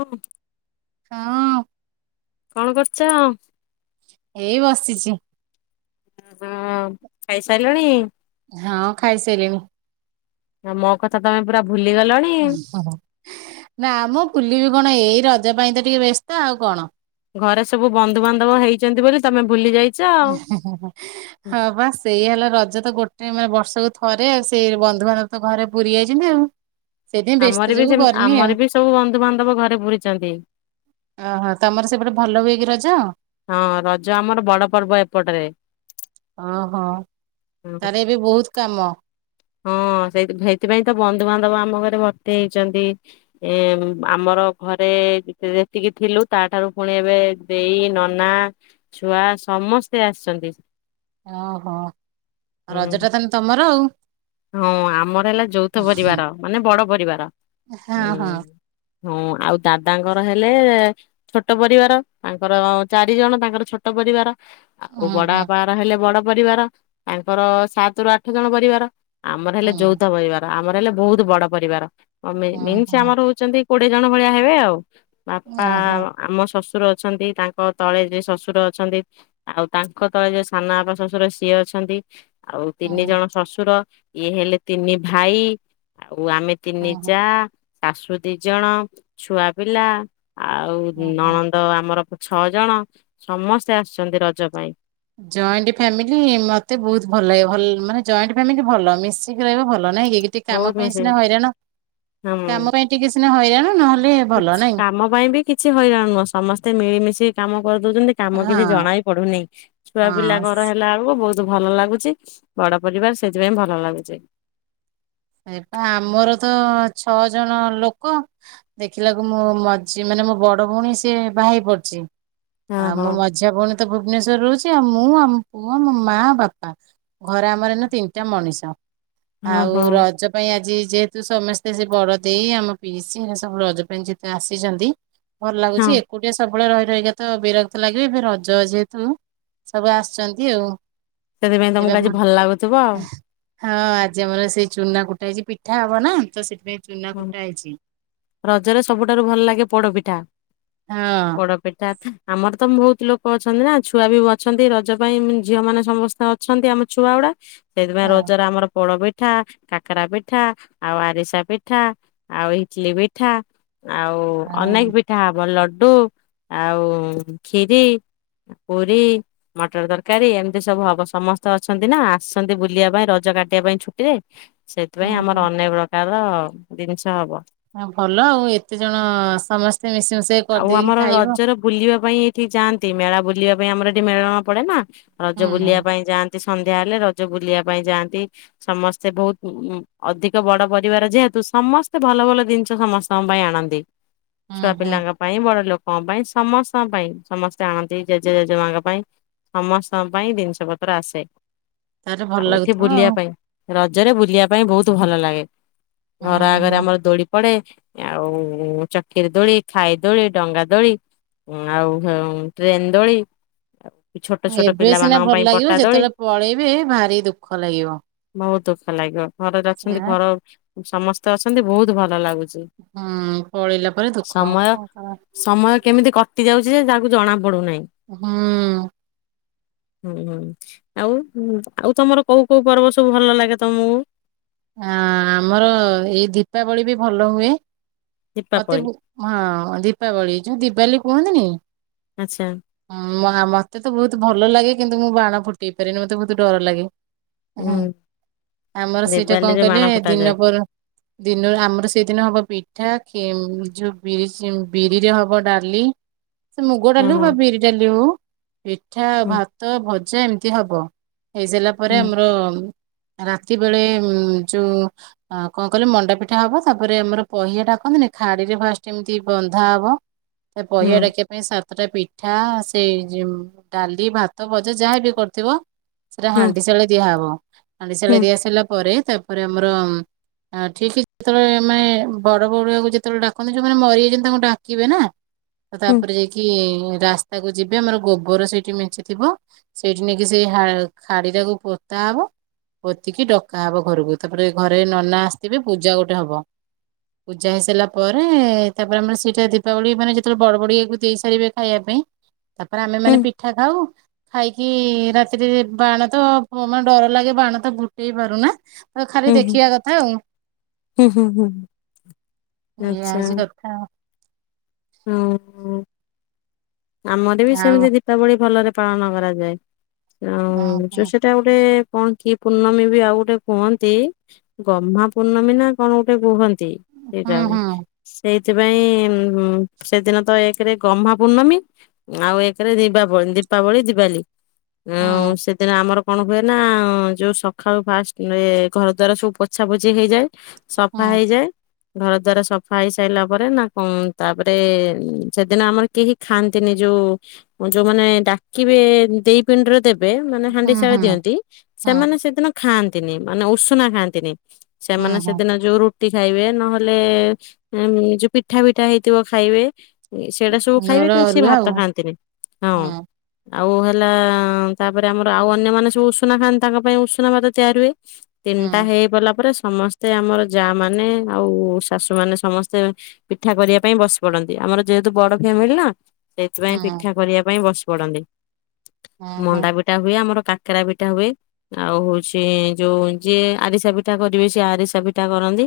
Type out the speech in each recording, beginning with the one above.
ହୁଁ। ହଁ। କଣ କରୁଛ ଆ। ଏଇ ବସିଛି। ହଁ ଖାଇସାରିଲାଣି ହଁ ଖାଇସାରିଣିି। ଆ ମୋ କଥା ତମେ ପୁରା ଭୁଲି ଗଲଣି। ଓ ଓୋ ନାମ ପୁଲି ବି କଣ ଏଇ ରଜ ପାଇଁ ତ ଟିକେ ବ୍ୟସ୍ତ ଆଉ କଣ। ଘରେ ସବୁ ବନ୍ଧୁବାନ୍ଧବ ହେଇଛନ୍ତି ବୋଲି ତମେ ଭୁଲି ଯାଇ ଓ ହ ହ ହଁ ହଁ ବା ସେଇ ହେଲା ରଜ ତ ଗୋଟେ ମାନେ ବର୍ଷକୁ ଥରେ ଆଉ ସେଇ ବନ୍ଧୁବାନ୍ଧବ ତ ଘରେ ପୁରି ଯାଇଛି ନା ଆଉ। ସେଇଥିପାଇଁ ବ୍ୟସ୍ତ ଆମର ବି ଯୋଗୁ ସେ କରିନି ଆଉ ଆମର ବି ସବୁ ବନ୍ଧୁବାନ୍ଧବ ଘରେ ବୁୀଛନ୍ତି। ଓହୋ ତମର ସେପଟେ ଭଲ ହୁଏ କି ରଜ। ହଁ ରଜ ଆମର ବଡ ପର୍ବ ଏପଟରେ। ଓହୋ ତାର ଏବେ ବହୁତ କାମ। ହଁ ସେ ସେଇଥିପାଇଁ ତ ବନ୍ଧୁବାନ୍ଧବ ଆମ ଘରେ ଭର୍ତ୍ତି ହେଇଛନ୍ତି। ଏ ଆମର ଘରେ ଯେତିକି ଥିଲୁ ତାଠାରୁ ପୁଣି ଏବେ ଦେଇ ନନା ଛୁଆ ସମସ୍ତେ ଆସିଛନ୍ତି। ଓହୋ ହୁଁ ରଜ ଟା ତାେଲେ ତମର ଆଉ। ହଁ ଆମର ହେଲା ଯୌଥ ପରିବାର ମାନେ ବଡ ପରିବାର ହଁ ହୁଁ। ହଁ ହଁ ଆଉ ଦାଦାଙ୍କର ହେଲେ ଛୋଟ ପରିବାର ତାଙ୍କର ଚାରି ଜଣ ତାଙ୍କର ଛୋଟ ପରିବାର। ଆଉ ବଡ ହୁଁ ବାପା ଘର ହେଲେ ବଡ ପରିବାର ତାଙ୍କର ସାତ ରୁ ଆଠ ଜଣ ପରିବାର। ଆମର ହେଲେ ହୁଁ ଯୌଥ ପରିବାର ଆମର ହେଲେ ବହୁତ ବଡ ପରିବାରନ୍ ହୁଁ ହୁଁ ହୁଁ ଆମର ହ ଅଛନ୍ତି କୋଡିଏ ଜଣ ଭଳିଆ ହେବେ ଆଉ ବାପା ଓହୋ ଆମ ଶ୍ୱଶୁର ଅଛନ୍ତି। ତାଙ୍କ ତଳେ ଯିଏ ଶ୍ୱଶୁର ଅଛନ୍ତି। ଆଉ ତାଙ୍କ ତଳେ ଯୋଉ ସାନ ଆପ ଶଶୁର ସିଏ ଅଛନ୍ତି। ଆଉ ହୁଁ ତିନି ଜଣ ଶ୍ଶୁର ଇଏ ହେଲେ ତିନି ଭାଇ ଆଉ ଆମେ ତିନି ହୁଁ ଯା ଶାଶୁ ଦି ଜଣ ଛୁଆ ପିଲା। ଆଉ ହୁଁ ହୁଁ ନଣନ୍ଦ ଆମର ଛଅ ଜଣ ସମସ୍ତେ ଆସିଛନ୍ତି ରଜ ପାଇଁ। ଜଏଣ୍ଟ ଫ୍ୟାମିଲି ମତେ ବହୁତ ଭଲ ଲାଗିବଲ ମାନେ ଜଏଣ୍ଟ ଫ୍ୟାମିଲି ଭଲ ମିଶିକି ରହିବ ଭଲ ନାଇଁ କି? ଟିକ କାମ ବହୁତ ପାଇଁ ମିଶି ସିନା ହଇରାଣ କାମ ପାଇଁ ଟିକେ ସିନା ହଇରାଣ ନହେଲେ ଭଲ ନାଇଁ କାମ ପାଇଁ ବି କିଛି ହଇରାଣି ନୁହଁ ସମସ୍ତେ ମିଳିମିଶି କାମ କରିଦଉଛନ୍ତି। କାମ କିଛି ହଁ ଜଣାଇ ପଡୁନି ଛୁଆ ପିଲା ହଁ ଘର ହେଲା ବେଳକୁ ବହୁତ ଭଲ ଲାଗୁଛି ବଡ ପରିବାର ସେଥିପାଇଁ ଭଲ ଲାଗୁଛି। ଏପ ଆମର ତ ଛଅ ଜଣ ଲୋକ। ଦେଖିଲାକୁ ମୁଁ ମଝି ମାନେ ମୋ ବଡ ଭଉଣୀ ସିଏ ବା ହେି ପଡଛି ହଁ ଆଉ ହଁ ମୁଁ ମଝି ଝିଆ ଭଉଣୀ ତ ଭୁବନେଶ୍ଵର ରହୁଛି ଆଉ ମୁଁ ଆମ ପୁଅ ଆୋ ମା ବାପା। ଘରେ ଆମର ଏ ନା ତିନିଟା ମଣିଷ ହଁ ଆଉ ହଁ ର ରଜ ପାଇଁ ଆଜି ଯେହେତୁ ସମସ୍ତେ ସେ ବଡ ଦେଇ ଆମ ପିଇସି ଏ ସବୁ ରଜ ପାଇଁ ଯେହେତୁ ଆସିଛନ୍ତି। ଭଲ ହଁ ଲାଗୁଛି ଏକୁଟିଆ ସବୁବେଳେ ରହି ରହି ତ ବିରକ୍ତ ଲାଗିବେ ଏ ରଜ ଯେହେତୁ। ସବୁ ଆସିଛନ୍ତି ଆଉ। ସେଥିପାଇଁ ଏବେ ତମକୁ ଆଜି ଆମର ଭଲ ଲାଗୁଥିବ ଆଉ ହଁ ଆଜି ଆମର ସେଇ ଚୁନା କୁଟା ହେଇଛି ପିଠା ହବ ନା ତ ସେଥିପାଇଁ ଚୁନା କୁଟା ହେଇଛି। ରଜରେ ସବୁଠାରୁ ଭଲ ଲାଗେ ପୋଡପିଠା। ହଁ। ପୋଡ଼ପିଠା ଆମର ତ ବହୁତ ଲୋକ ଅଛନ୍ତି ନା ଛୁଆ ବି ଅଛନ୍ତି ରଜ ପାଇଁ ଝିଅ ମାନେ ସମସ୍ତେ ଅ ଅଛନ୍ତି ଆମ ଛୁଆ ଗୁଡା। ସେଇଥିପାଇଁ ଆଉ ରଜରେ ଆମର ପୋଡ ପିଠା କାକରା ପିଠା ଆଉ ଆରିସା ପିଠା ପିଠା ଆଉ ଇଟିଲ ପିଠା ଆଉ ହଁ ଅନେକ ପି ସେଟା ହବ ଲଡୁ ଆଉ ଖିରି ପୁରୀ ମଟର ତରକାରୀ ଏମିତି ସବୁ ହବ ସମସ୍ତେ ଅଛନ୍ତି ନା ଆସଛନ୍ତି ବୁଲିବା ପାଇଁ ରଜ କାଟିବା ପାଇଁ ଛୁଟିରେ। ସେଥିପାଇଁ ଆମର ହଁ। ଅନେକ ପ୍ରକାର ଜିନିଷ ହବ। ହ ଭଲ ଆଉ ଏତେ ଜଣ ସମସ୍ତେ ମିଶିମଶ ଆଉ ଆମର ରଜର ବୁଲିବା ପାଇଁ ଏଇଠି ଯାଆନ୍ତି ମେଳା ବୁଲିବା ପାଇଁ ଆମର ଏଠି ମେଳଣ ପଡେ ନା ହୁଁ ରଜ ବୁଲିବା ପାଇଁ ଯାଆନ୍ତି। ତେ ସନ୍ଧ୍ୟା ହେଲେ ରଜ ବୁଲିବା ପାଇଁ ଯାଆନ୍ତି। ସମସ୍ତେ ବହୁତ ଅଧିକ ବଡ ପରିବାର ଯେହେତୁ ସମସ୍ତେ ଭଲ ଭଲ ଜିନିଷ ସମସ୍ତଙ୍କ ପାଇଁ ଆଣନ୍ତି। ହୁଁ ଛୁଆ ହୁଁ ପିଲା। ପାଇଁ ବଡ ଲୋକଙ୍କ ପାଇଁ ସମସ୍ତଙ୍କ ପାଇଁ ସମସ୍ତେ ଆଣନ୍ତି ଜେଜେ ଜେଜେମାଙ୍କ ପାଇଁ। ସମସ୍ତଙ୍କ ପାଇଁ ଜିନିଷ ପତ୍ର ଆସେ ତାହେଲେ ଭଲ ଆଉ ଏଠି ଲାଗୁଥିବ ବୁଲିବା ଆଉ ପାଇଁ। ରଜରେ ବୁଲିବା ପାଇଁ ବହୁତ ଭଲ ଲାଗେ ଘର ହୁଁ ଆଗରେ ହୁଁ। ଆମର ଦୋଳି ପଡେ ଆଉ ଚକିରେ ଦୋଳି ଖାଇ ଦୋଳି ଡଙ୍ଗା ଦୋଳି ଆଉ ଟ୍ରେନ ଦୋଳି ଛୋଟ ଛୋଟ ଏବେ ସିନା ପିଲାମାନଙ୍କ ଭଲ ପାଇଁ ଲାଗିବ ପଟା ଦୋଳି ଯେତେବେଳେ ପଳେଇବେ ଭାରି ଦୁଃଖ ଲାଗିବ। ବହୁତ ଦୁଃଖ ଲାଗିବ ଘର ଅଛନ୍ତି ସେଇଆ ଘର ସମସ୍ତେ ଅଛନ୍ତି ବହୁତ ଭଲ ଲାଗୁଛି। ହୁଁ ପଲେଇଲା ପରେ ଦୁଃଖ। ସମୟ ସମୟ କେମିତି କଟି ଯାଉଛି ଯେ ତାକୁ ଜଣା ପଡୁନାହିଁ। ହୁଁ। ହୁଁ ହୁଁ ଆଉ ଆଉ ତମର କୋଉ କୋଉ ପର୍ବ ସବୁ ଭଲ ଲାଗେ ତମକୁ? ଆ ଆମର ଏଇ ଦୀପାବଳି ବି ଭଲ ହୁଏ। ମତେ ଦୀପାବଳି ହଁ ଦୀପାବଳି ଯୋଉ ଦୀପାବଳି କୁହନ୍ତିନି। ଆଚ୍ଛା ହଁ ମତେ ତ ବହୁତ ଭଲ ଲାଗେ କିନ୍ତୁ ମୁଁ ବାଣ ଫୁଟେଇ ପାରେନି ମତେ ବହୁତ ଡର ଲାଗେ। ହଁ ହୁଁ ଆମର ସେଟା କଣ ଦେବାଲିରେ କହିଲେ ବାଣ ଫଟାଯାଏ ଦିନପ ଦିନ ଆମର ସେଇଦିନ ହବ ପିଠା ଯୋଉ ବିରି ବିରିରେ ହବ ଡାଲି। ସେ ମୁଗ ଡାଲି ଓହୋ ବା ବିରି ଡାଲି ହଉ ପିଠା ହୁଁ ଭାତ ଭ ସେ ଏମତି ହବ। ହେଇସାରିଲା ପରେ ହୁଁ ଆମର ରାତି ବେଳେ ଯୋଉ ଆ କଣ କହିଲ ମଣ୍ଡାପିଠା ହବ ତାପରେ ଆମର ପହିଆ ଡାକନ୍ତିନି ଖାଡିରେ ଫାଷ୍ଟ ଏମିତି ବନ୍ଧା ହବ ଏ ହୁଁ ପହିଆ ଡାକିଆ ସାତଟା ପିଠା ସେଇ ଯୋଉ ଡାଲି ଭାତ ଭଜା ଯାହାବି କରିଥିବ ସେଟା ହୁଁ ହାଣ୍ଡି ସାଳେ ଦିଆହବ। ହାଣ୍ଡି ହୁଁ ସାଳେ ଦିଆସାରିଲା ପରେ ତାପରେ ଆମର ଆଁ ଠିକ୍ ଯେତେବେଳେ ମାନେ ବଡ ବଡୁଆକୁ ଯେତେବେଳେ ଡାକନ୍ତି ଯୋଉମାନେ ମରିଯାଇଛନ୍ତି ତାଙ୍କୁ ଡାକିବେ ନା? ତ ହୁଁ ତାପରେ ଯାଇକି ରାସ୍ତାକୁ ଯିବେ ଆମର ଗୋବର ସେଇଠି ମେଞ୍ଚିଥିବ ସେଇଠି ନେଇକି ସେଇ ହା ଖାଡି ଟାକୁ ପୋତା ହବ ପୋତିକି ଡକା ହବ ଘରକୁ। ତାପରେ ଘରେ ନନା ଆସିଥିବେ ପୂଜା ଗୋଟେ ହବ। ପୂଜା ହେଇସାରିଲା ପରେ ତାପରେ ଆମେ ସେଇଟା ଦୀପାବଳି ମାନେ ଯେତେବେଳେ ବଡ ବଡିଆକୁ ଦେଇ ସାରିବେ ଖାଇବା ପାଇଁ, ତାପରେ ଆମେ ହୁଁ ମାନେ ପିଠା ଖାଉ। ଖାଇକି କି ରାତିରେ ବାଣ ତ ମା ଡର ଲାଗେ ବାଣ ତ ଫୁଟେଇ ପାରୁନା ତ ଖାଲି ହୁଁ ହୁଁ ଦେଖିବା କଥା ଆଉ। ହୁଁ ହୁଁ ହୁଁ ଏଇଆ ହ ହଁ। ହୁଁ। ଆମର ବି ଆଉ ସେମିତି ଦୀପାବଳି ଭଲରେ ପାଳନ କରାଯାଏ। ଆଉ ଯୋ ସେଟା ଗୋଟେ କଣ କିଏ ପୂର୍ଣ୍ଣମୀ ବି ଆଉ ଗୋଟେ କୁହନ୍ତି ଗହ୍ମା ପୂର୍ଣ୍ଣମୀ ନା କଣ ଗୋଟେ କୁହନ୍ତି। ସେଇଟା ହୁଁ ହୁଁ ସେଇଥିପାଇଁ ସେଦିନ ତ ଏକରେ ଗହ୍ମା ପୂର୍ଣ୍ଣମୀ ଆଉ ଏକରେ ଦୀବାବଳି ଦୀପାବଳି ଦୀବାଲି ହୁଁ ଆଉ ସେ ଦିନ ଆମର କଣ ହୁଏ ନା ଯୋଉ ସକାଳୁ ଫାଷ୍ଟ ଘର ଦ୍ୱାର ସବୁ ପୋଛା ପୋଛି ହେଇଯାଏ। ସଫା ହୁଁ ହେଇଯାଏ। ଘର ଦ୍ବାର ସଫା ହେଇ ସାରିଲା ପରେ ନା କଣ ତାପରେ ସେଦିନ ଆମର କେହି ଖାଆନ୍ତି ତିନି ଯୋଉ ଯୋଉମାନେ ଡାକିବେ ଦେଇ ପିଣ୍ଡିରେ ଦେବେ ବେ ମାନେ ହୁଁ ହୁଁ ହାଣ୍ଡିଶାଳେ ହୁଁ ଦିଅନ୍ତି ହୁଁ ସେମାନେ ସେଦିନ ଖାଆନ୍ତିନି ମାନେ ଉଷୁନା ଖାଆନ୍ତିନି। ହଁ ସେମାନେ ହଁ ସେଦିନ ଯୋଉ ରୁ ଟି ଖାଇବେ ନହେଲେ ଯୋଉ ପିଠା ପିଠା ହେଇଥିବ ଖାଇବେ। ସେଇଟା ସବୁ ଘର ଖାଇବେ କିନ୍ତୁ ସେ ଅରୁଆ ଆଉ ଭାତ ଖାଆନ୍ତିନି ହଁ। ଆଉ ହେଲା ତାପରେ ଆମର ଆଉ ଅନ୍ୟମାନେ ସବୁ ଉଷୁନା ଖାନ୍ତି ତାଙ୍କ ପାଇଁ ଉଷୁନା ଭାତ ତିଆରି ହୁଏ। ତିନିଟା ହଁ ହେଇବଲା ପରେ ସମସ୍ତେ ଆମର ଯା ମାନେ ଆଉ ଶାଶୁ ମାନେ ସମସ୍ତେ ପିଠା କରିବା ପାଇଁ ବସି ପଡନ୍ତି ଆମର ଯେହେତୁ ବଡ ଫ୍ୟାମିଲି ନା? ସେଇଥିପାଇଁ ହଁ ହଁ ପିଠା କରିବା ପାଇଁ ବସି ପଡନ୍ତି। ହଁ ହଁ। ମଣ୍ଡା ପିଠା ହୁଏ ଆମର କାକେରା ପିଠା ହୁଏ। ଆଉ ହଉଚି ଯୋଉ ଯିଏ ଆରିସା ପିଠା କରିବେ ସିଏ ଆରିସା ପିଠା କରନ୍ତି।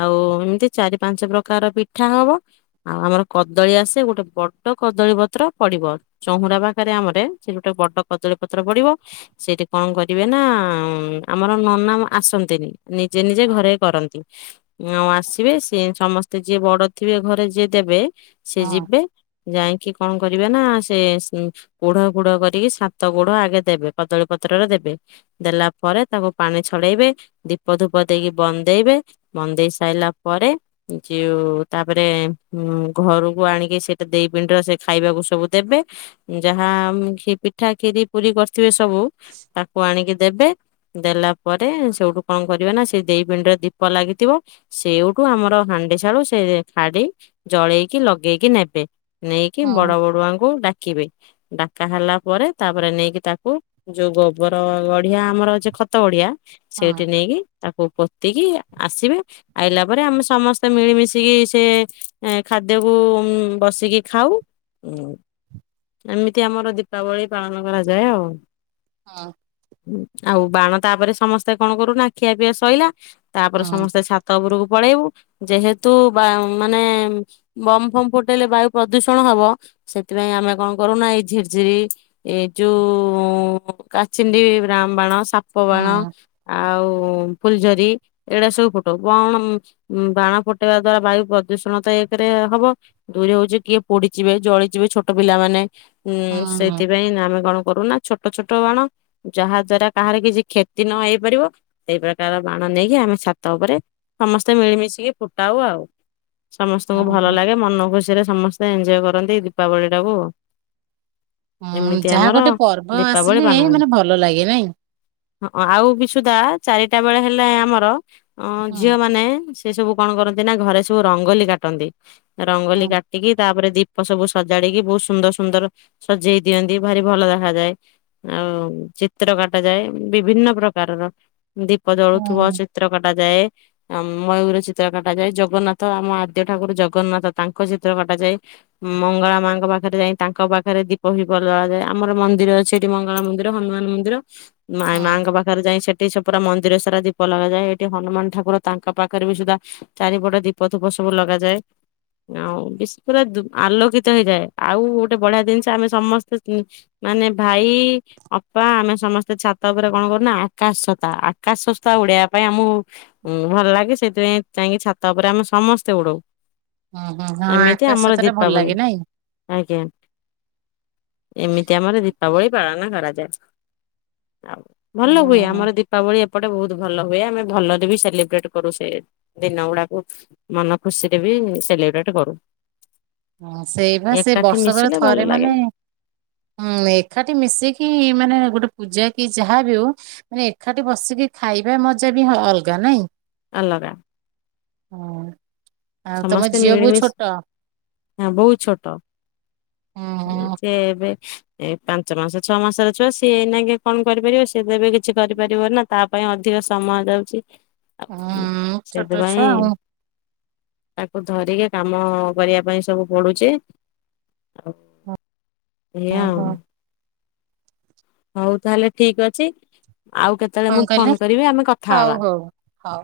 ଆଉ ଏମିତି ଚାରି ପାଞ୍ଚ ପ୍ରକାର ପିଠା ହବ ଆଉ ଆମର କଦଳୀ ଆସେ ଗୋଟେ ବଡ ଵଡ କଦଳୀ ପତ୍ର ପଡିବ, ଚଉୁରା ପାଖରେ ଆମରେ ସେ ଗୋଟେ ବଡ କଦଳୀ ପତ୍ର ପଡିବ। ସେଠି କଂ କରିବେ ନା ଆମର ନନା ମ ଆସନ୍ତିନି। ନିଜେ ନିଜେ ହଁ ଘରେ କରନ୍ତି। ଆଉ ଆସିବେ ସେ ସମସ୍ତେ ତେ ଯିଏ ବଡ ଥିବେ ଘରେ ଯିଏ ଦେବେ ସିଏ ହଁ ଯିବେ ଯାଇଙ୍କି କଣ କରିବେ ନା ସେ ସି ପୁଢ ପୁଢ କରିକି ସାତ ପୁଢ଼ ଆଗେ ଦେବେ କଦଳୀ ପତ୍ରରେ ଦେବେ। ଦେଲା ପରେ ତାକୁ ପାଣି ଛଡେଇବେ ଦୀପ ଧୂପ ଦେଇକି ବନ୍ଦେଇବେ। ବନ୍ଦେଇ ସାଇଲା ପରେ ଯିଉ ତାପରେ ଉ ଘରକୁ ଆଣିକି ସେ ଦେଇ ପିଣ୍ଡି ସେ ଖାଇବାକୁ ସବୁ ଦେବେ ଯାହା ଆମ ପିଠା ଖିରି ପୁରୀ କରିଥିବେ ସବୁ ତାକୁ ଆଣିକି ଦେବେ। ଦେଲା ପରେ ସେଉଠୁ କଣ କରିବେ ନା ସେଇ ଦେଇ ପିଣ୍ଡିରେ ଦୀପ ଲାଗିଥିବ। ସେଇଠୁ ଆମର ହାଣ୍ଡି ଶାଳୁ ସେ ଖାଡି ଜଳେଇକି ଲଗେଇକି ନେବେ। ନେଇକି ବଡ ହଁ ବଡୁଆଙ୍କୁ ଡାକିବେ ଡାକା ହେଲା ପରେ ତାପରେ ନେଇକି ତାକୁ ଯୋଉ ଗୋବର ଗଢିଆ ଆମର ଅଛି ଖତ ଗଢିଆ ହଁ ସେଇଠି ନେଇକି ତାକୁ ପୋତିକି ଆସିବେ। ଆଇଲା ପରେ ଆମେ ସମସ୍ତେ ମିଳିମିଶିକି ସେ ଖାଦ୍ୟକୁ ବସ୍ ବସିକି ଖାଉ। ଉ ଏମିତି ଆମର ଦୀପାବଳି ପାଳନ କରାଯାଏ ଆଉ। ହଁ। ଆଉ ବାଣ ତାପରେ ସମସ୍ତେ କଣ କରୁନା ଖିଆ ପିଆ ସରିଲା ତାପରେ ହଁ ସମସ୍ତେ ସାତ ଛାତ ଉପରୁକୁ ପଳେଇବୁ ଯେହେତୁ ବାମ୍ ମାନେ ବମ୍ ଫମ୍ ଫୁଟେଇଲେ ବାୟୁ ପ୍ରଦୂଷଣ ହବ ସେଥିପାଇଁ ଆମେ କଣ କରୁନା ଏଇ ଝିରି ର୍ଝିରି ଏ ଯୋଉ କାଚିଣ୍ଡି ବାଣ ସାପ ବାଣ। ହଁ ଆଉ ଫୁଲ୍ ଝରି। ଏଇଗୁଡା ସବୁ ଫୁଟଉ କଣ ବାଣ ଫୁଟେଇବା ଦ୍ଵାରା ବାୟୁ ପ୍ରଦୂଷଣ ତ ଏକେରେ ହବ। ଦୁଇ ରେ ହଉଚି। କିଏ ପୋଡିଯିବେ ଜଳିଯିବେ ଛୋଟ ପିଲା ମାନେ ଉଁ ହଁ। ସେଥିପାଇଁ ଆମେ କଣ କରୁ ନା। ଛୋଟ ଛୋଟ ବାଣ ଯାହା ଦ୍ଵାରା କାହାର କିଛି କ୍ଷତି ନ ହେଇ ପାରିବ। ସେଇ ପ୍ରକାର ର ବାଣ ନେଇକି ଆମେ ଛାତ ଉପରେ ସମସ୍ତେ ମିଳିମିଶିକି ଫୁଟାଉ ଆଉ। ସମସ୍ତଙ୍କୁ ଭଲ ଓହୋ ଲାଗେ ମନଖୁସି ରେ ସମସ୍ତେ ଏଞ୍ଜୟେ କରନ୍ତି ଦିପାବଳୀ ଟାକୁ। ହୁଁ ଏମିତି ଯାହା ଆମର ଗୋଟେ ପର୍ବ ଦୀପାବଳି ଆସିଲେ ପାଳନ ମାନେ ଭଲ ଲାଗେ ନାଇଁ? ହଁ ଆଉ ବି ସୁଧା ଚାରିଟା ବେଳେ ହେଲେ ଆମର ଅ ହଁ ଝିଅ ମାନେ ସେ ସବୁ କଣ କରନ୍ତି ନା ଘରେ ସବୁ ରଙ୍ଗୋଲି କାଟନ୍ତି ରଙ୍ଗୋଲି ହଁ କାଟିକି ତାପରେ ଦୀପ ସବୁ ସଜାଡିକି ବହୁତ୍ ସୁନ୍ଦର ସୁନ୍ଦର ସଜେଇ ଦିଅନ୍ତି ଭାରି ଭଲ ଦେଖାଯାଏ। ଆଉ ଚିତ୍ର କାଟା ଯାଏ ବିଭିନ୍ନ ପ୍ରକାରର ଦୀପ ହଁ ଜଳୁଥିବ ଚିତ୍ର କଟା ଯାଏ। ଯାଏ। ମୟୂର ଚିତ୍ର କଟାାଯାଏ ଜଗନ୍ନାଥ ଆମ ଆଦ୍ୟ ଠାକୁର ଜଗନ୍ନାଥ ତାଙ୍କ ଚିତ୍ର କଟ୍ କଟାଯାଏ। ମଙ୍ଗଳା ମାଙ୍କ ପାଖରେ ଯାଇ ତାଙ୍କ ପାଖରେ ଦୀପ ହିପ ଲଗାଯାଏ ଆମର ମନ୍ଦିର ଅଛି। ମଙ୍ଗଳା ମନ୍ଦିର ହନୁମାନ ମନ୍ଦିର ମା ହଁ ମାଆଙ୍କ ପାଖ୍ ପାଖରେ ଯାଇ ସେଠି ସେ ପୁରା ମନ୍ଦିର ସାରା ଦୀପ ଲଗାଯାଏ ଏଇଠି ହନୁମାନ ଠାକୁର ତାଙ୍କ ପାଖରେ ବି ସୁଦା ଚାରିପଟ ଦୀପ ଧୂପ ସବୁ ଲଗାଯାଏ। ଆଉ ବିସ୍ ପୁରା ଦୁ ଆଲୋକିତ ହେଇଯାଏ ଆଉ ଗୋଟେ ବଢିଆ ଜିନିଷ ଆମେ ସମସ୍ତେ ମାନେ ଭାଇ ଅପା ଆମେ ସମସ୍ତେ ଛାତ ଉପରେ କଣ କରୁନା ଆକାଶ ଛତା ଆକାଶ ସସ୍ତା ଉଡେଇବା ପାଇଁ ଆମୁ ଉଁ ଭଲ ଲାଗେ ସେଇଥିପାଇଁ ଯାଇକି ଛାତ ଉପରେ ଆମେ ସମସ୍ତେ ଉଡୁ। ହୁଁ ହୁଁ ହଁ ଆକାଶ ଛତା ଭଲ ଦୀପାବଳି ଲାଗେ ନାଇଁ? ଆଜ୍ଞା ଏମିତି ଆମର ଦୀପାବଳି ପାଳନ କରାଯାଏ। ଆଉ ଭଲ ହୁଏ ହୁଁ ଆମର ଦୀପାବଳି ଏପ୍ ଏପଟେ ବହୁତ୍ ଭଲ ହୁଏ ଆମେ ଭଲରେ ବି ସେଲିବ୍ରେଟ କରୁ ସେ ଦିନ ଗୁଡାକୁ। ମନ ଖୁସିରେ ବି ସେଲେବ୍ରେଟ କରୁ। ହଁ ସେଇବା ସେ ଏକାଠି ବର୍ଷକର ମିଶିଲେ ଭଲ ଥରେ ଲାଗେ ମାନେ ହୁଁ ଏକାଠି ମିଶିକି ମାନେ ଗୋଟେ ପୂଜା କି ଯାହାବି ହଉ ମା ଏକାଠି ବସିକି ଖାଇବା ମଜା ବି ଅଲଗା ନାଇଁ? ଆଲଗା। ହଁ ଆଉ ତମ ଝିଅ ବହୁ ଛୋଟ? ହଁ ବହୁତ୍ ଛୋଟ ହୁଁ ହୁଁ ସେ ଏବେ ଏ ପାଞ୍ଚ ମାସ ଛଅ ମାସର ଛୁଆ ସିଏ ଏଇନା କଣପାରିବ ସିଏ ଦେବେ କିଛି କରିପାରିବ ନା? ତା ପାଇଁ ଅଧିକ ସମୟ ଯାଉଛି ହୁଁ ଛୋଟ ଛୁଆ ସେଥିପାଇଁ ଆଉ ତାକୁ ଧରିକି କାମ କରିବା ପାଇଁ ସବୁ ପଡୁଛି ଆଉ। ଏୟା ଆଉ। ଓହୋ ହଉ ତାହେଲେ ଠିକ୍ ଅଛି ଆଉ କେତେଳେ ମୁଁ କଣ କହିଲେ ଫୋନ କରିବି ଆମେ କଥା ହଉ ହବା। ହଉ ହଉ।